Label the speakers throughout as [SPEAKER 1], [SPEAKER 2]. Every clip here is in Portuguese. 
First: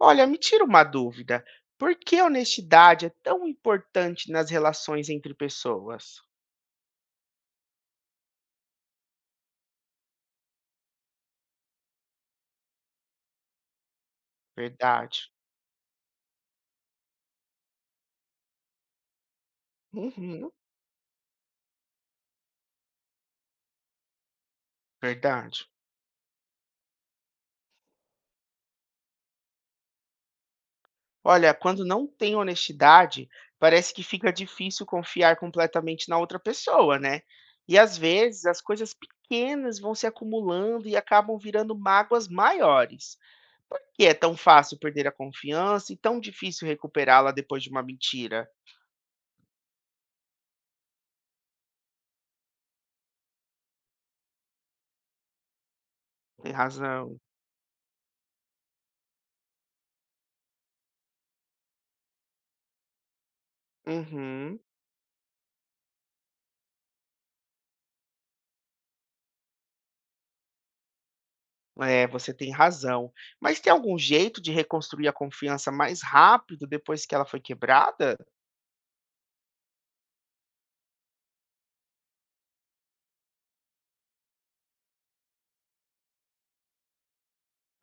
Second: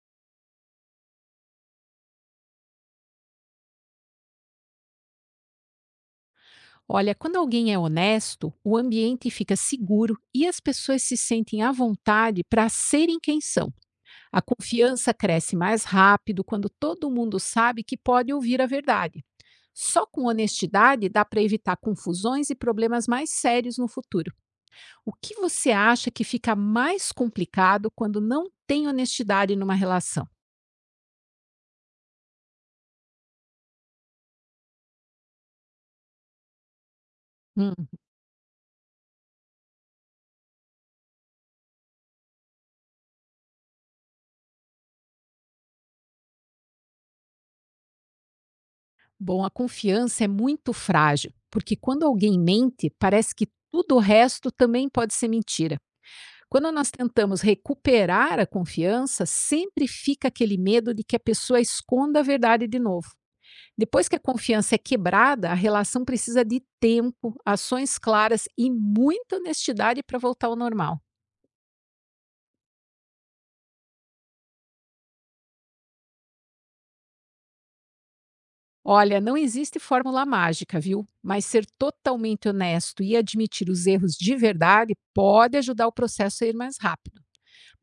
[SPEAKER 1] Olha, me tira uma dúvida. Por que a honestidade é tão importante nas relações entre pessoas?
[SPEAKER 2] Olha, quando alguém é honesto, o ambiente fica seguro e as pessoas se sentem à vontade para serem quem são. A confiança
[SPEAKER 1] Verdade.
[SPEAKER 2] cresce mais rápido quando todo mundo sabe que pode ouvir a verdade. Só com
[SPEAKER 1] Uhum,
[SPEAKER 2] honestidade dá para evitar confusões e problemas mais sérios no futuro. O que
[SPEAKER 1] verdade.
[SPEAKER 2] você acha que fica mais complicado quando não tem honestidade numa relação?
[SPEAKER 1] Olha, quando não tem honestidade, parece que fica difícil confiar completamente na outra pessoa, né?
[SPEAKER 2] Hum,
[SPEAKER 1] E às vezes as coisas pequenas vão se acumulando e acabam virando mágoas maiores. Por que é tão fácil perder a confiança e tão difícil recuperá-la depois de uma mentira?
[SPEAKER 2] bom, a confiança é muito frágil, porque quando alguém mente, parece que tudo o resto também pode ser mentira.
[SPEAKER 1] Tem
[SPEAKER 2] Quando nós
[SPEAKER 1] razão.
[SPEAKER 2] tentamos recuperar a confiança, sempre fica aquele medo de que a pessoa esconda a verdade de novo. Depois que a
[SPEAKER 1] Uhum.
[SPEAKER 2] confiança é quebrada, a relação precisa de tempo, ações claras e muita honestidade para voltar ao normal.
[SPEAKER 1] É, você tem razão. Mas tem algum jeito de reconstruir a confiança mais rápido depois que ela foi quebrada?
[SPEAKER 2] Olha, não existe fórmula mágica, viu? Mas ser totalmente honesto e admitir os erros de verdade pode ajudar o processo a ir mais rápido.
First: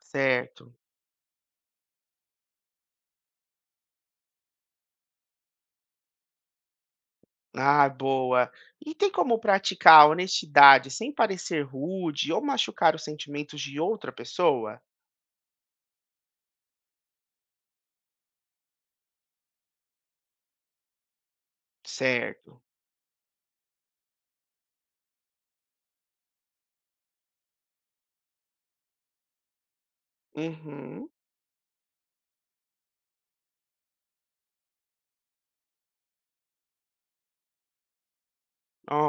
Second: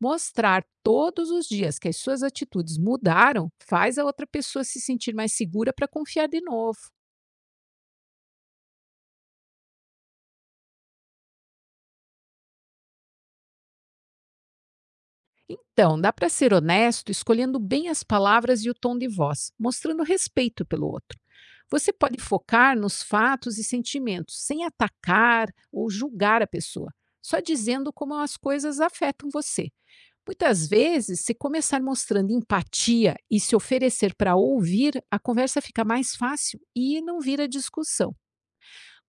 [SPEAKER 2] Mostrar todos os dias que as suas atitudes mudaram faz a outra pessoa se sentir mais segura para confiar de novo.
[SPEAKER 1] Ah, boa. E tem como praticar a honestidade sem parecer rude ou machucar os sentimentos de outra pessoa?
[SPEAKER 2] Então, dá para ser honesto escolhendo bem as palavras e o tom de voz, mostrando respeito pelo outro. Você pode
[SPEAKER 1] Certo.
[SPEAKER 2] focar nos fatos e sentimentos, sem atacar ou julgar a pessoa, só dizendo como as coisas afetam você. Muitas
[SPEAKER 1] Uhum.
[SPEAKER 2] vezes, se começar mostrando empatia e se oferecer para ouvir, a conversa fica mais fácil e não vira discussão.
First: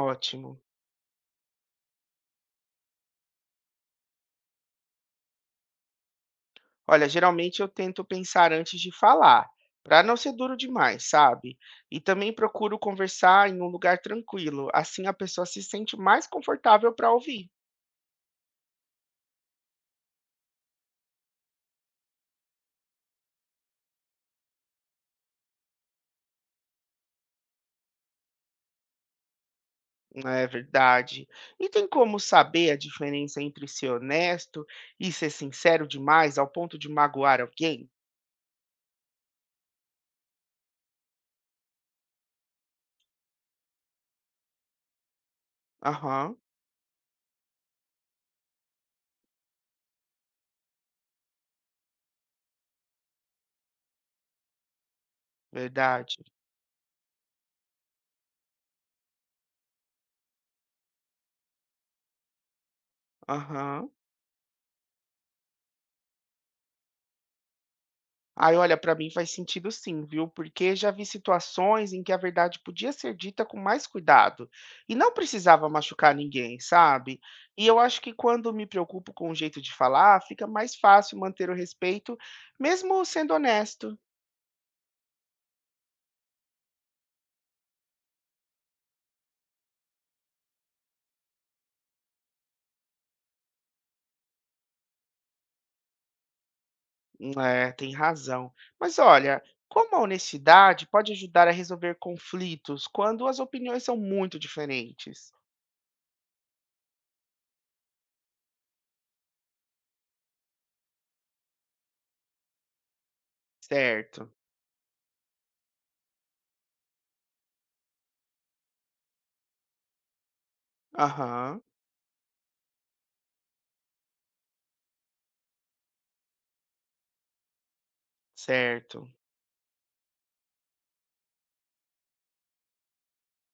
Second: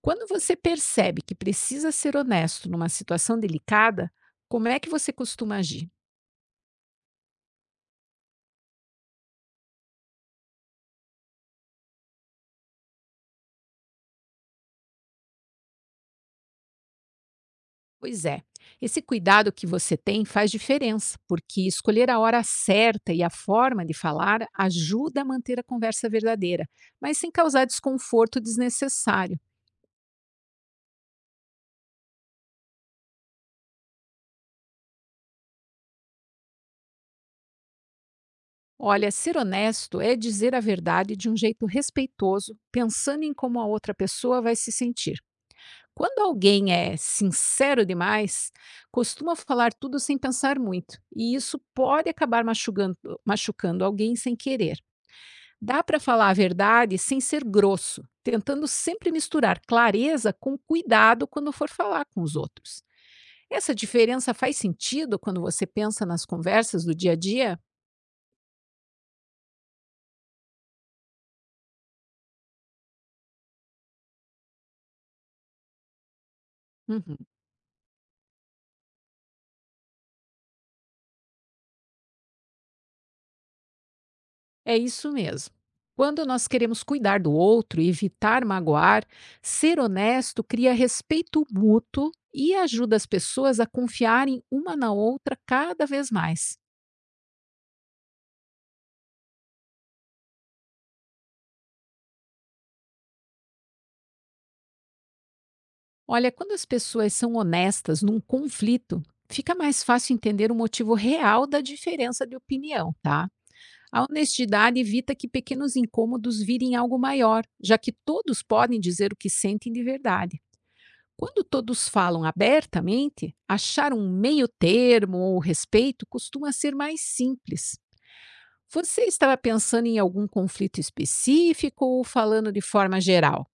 [SPEAKER 2] Quando você percebe que precisa ser honesto numa situação delicada, como é que você costuma agir?
[SPEAKER 1] Olha, geralmente eu tento pensar antes de falar, para não ser duro demais, sabe? E também procuro conversar em um lugar tranquilo, assim a pessoa se sente mais confortável para ouvir.
[SPEAKER 2] Pois é, esse cuidado que você tem faz diferença, porque escolher a hora certa e a forma de falar ajuda a manter a conversa verdadeira, mas sem causar desconforto desnecessário.
[SPEAKER 1] É verdade. E tem como saber a diferença entre ser honesto e ser sincero demais ao ponto de magoar alguém?
[SPEAKER 2] Olha, ser honesto é dizer a verdade de um jeito respeitoso, pensando em como a outra pessoa vai se sentir. Quando
[SPEAKER 1] Aham,
[SPEAKER 2] alguém é sincero demais, costuma falar tudo sem pensar muito, e isso pode acabar machucando alguém sem querer. Dá para
[SPEAKER 1] verdade.
[SPEAKER 2] falar a verdade sem ser grosso, tentando sempre misturar clareza com cuidado quando for falar com os outros. Essa
[SPEAKER 1] Aham.
[SPEAKER 2] diferença faz sentido quando você pensa nas conversas do dia a dia?
[SPEAKER 1] Aí, olha, pra mim faz sentido sim, viu? Porque já vi situações em que a verdade podia ser dita com mais cuidado e não precisava machucar ninguém,
[SPEAKER 2] Uhum.
[SPEAKER 1] sabe? E eu acho que quando me preocupo com o jeito de falar, fica mais fácil manter o respeito, mesmo sendo honesto.
[SPEAKER 2] É isso mesmo. Quando nós queremos cuidar do outro e evitar magoar, ser honesto cria respeito mútuo e ajuda as pessoas a confiarem uma na outra cada vez mais.
[SPEAKER 1] É, tem razão. Mas olha, como a honestidade pode ajudar a resolver conflitos quando as opiniões são muito diferentes?
[SPEAKER 2] Olha, quando as pessoas são honestas num conflito, fica mais fácil entender o motivo real da diferença de opinião, tá? A
[SPEAKER 1] Certo.
[SPEAKER 2] honestidade evita que pequenos incômodos virem algo maior, já que todos podem dizer o que sentem de verdade. Quando
[SPEAKER 1] Aham,
[SPEAKER 2] todos falam abertamente, achar um meio termo ou respeito costuma ser mais simples. Você
[SPEAKER 1] certo.
[SPEAKER 2] estava pensando em algum conflito específico ou falando de forma geral?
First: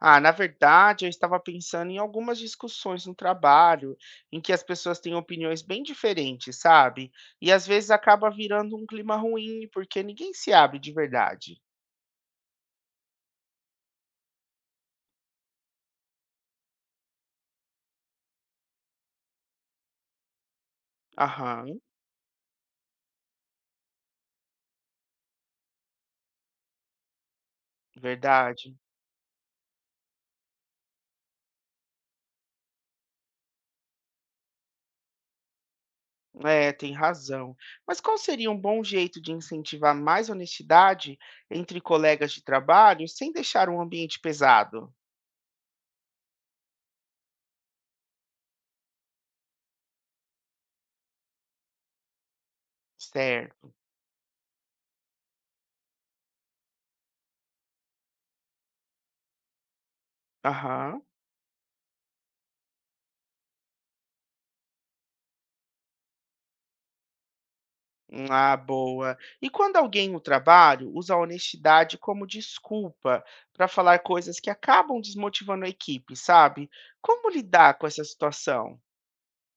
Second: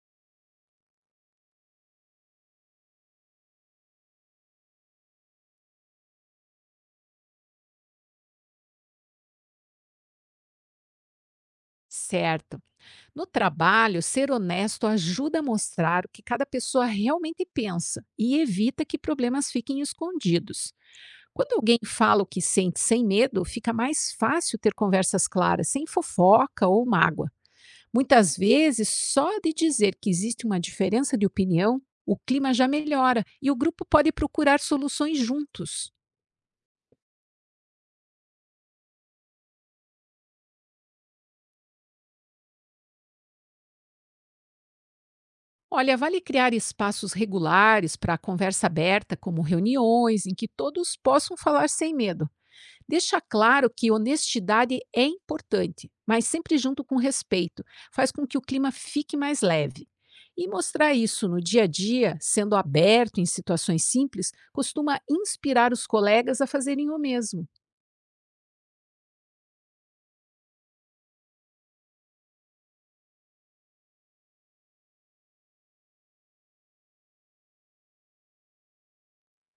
[SPEAKER 1] Ah, na verdade, eu estava pensando em algumas discussões no trabalho em que as pessoas têm opiniões bem diferentes, sabe? E às vezes acaba virando um clima ruim porque ninguém se abre de verdade.
[SPEAKER 2] Certo. No trabalho, ser honesto ajuda a mostrar o que cada pessoa realmente pensa e evita que problemas fiquem escondidos. Quando
[SPEAKER 1] Aham,
[SPEAKER 2] alguém fala o que sente sem medo, fica mais fácil ter conversas claras, sem fofoca ou mágoa. Muitas
[SPEAKER 1] verdade.
[SPEAKER 2] vezes, só de dizer que existe uma diferença de opinião, o clima já melhora e o grupo pode procurar soluções juntos.
[SPEAKER 1] É, tem razão. Mas qual seria um bom jeito de incentivar mais honestidade entre colegas de trabalho sem deixar um ambiente pesado?
[SPEAKER 2] Olha, vale criar espaços regulares para conversa aberta, como reuniões em que todos possam falar sem medo. Deixa claro
[SPEAKER 1] Certo.
[SPEAKER 2] que honestidade é importante, mas sempre junto com respeito, faz com que o clima fique mais leve. E mostrar
[SPEAKER 1] Aham.
[SPEAKER 2] isso no dia a dia, sendo aberto em situações simples, costuma inspirar os colegas a fazerem o mesmo.
[SPEAKER 1] Ah, boa. E quando alguém no trabalho usa a honestidade como desculpa para falar coisas que acabam desmotivando a equipe, sabe? Como lidar com essa situação?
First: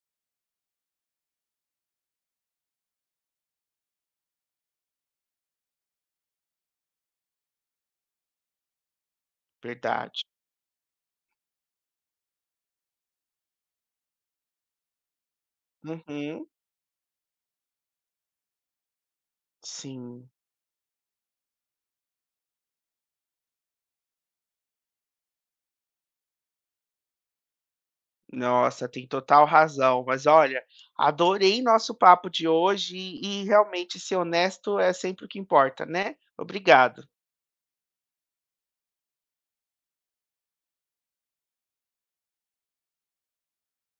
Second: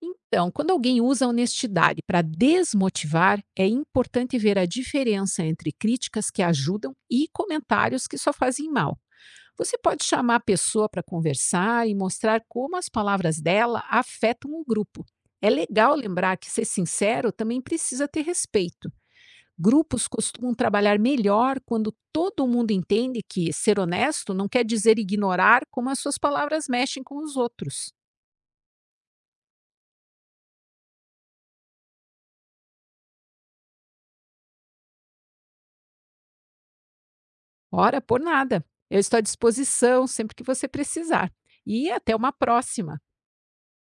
[SPEAKER 2] Então, quando alguém usa a honestidade para desmotivar, é importante ver a diferença entre críticas que ajudam e comentários que só fazem mal. Você pode
[SPEAKER 1] Verdade.
[SPEAKER 2] chamar a pessoa para conversar e mostrar como as palavras dela afetam o grupo. É legal lembrar
[SPEAKER 1] Uhum,
[SPEAKER 2] que ser sincero também precisa ter respeito. Grupos
[SPEAKER 1] sim.
[SPEAKER 2] costumam trabalhar melhor quando todo mundo entende que ser honesto não quer dizer ignorar como as suas palavras mexem com os outros.
[SPEAKER 1] Nossa, tem total razão. Mas olha, adorei nosso papo de hoje e realmente ser honesto é sempre o que importa, né? Obrigado.
[SPEAKER 2] Ora, por nada. Eu estou à disposição sempre que você precisar. E até uma próxima.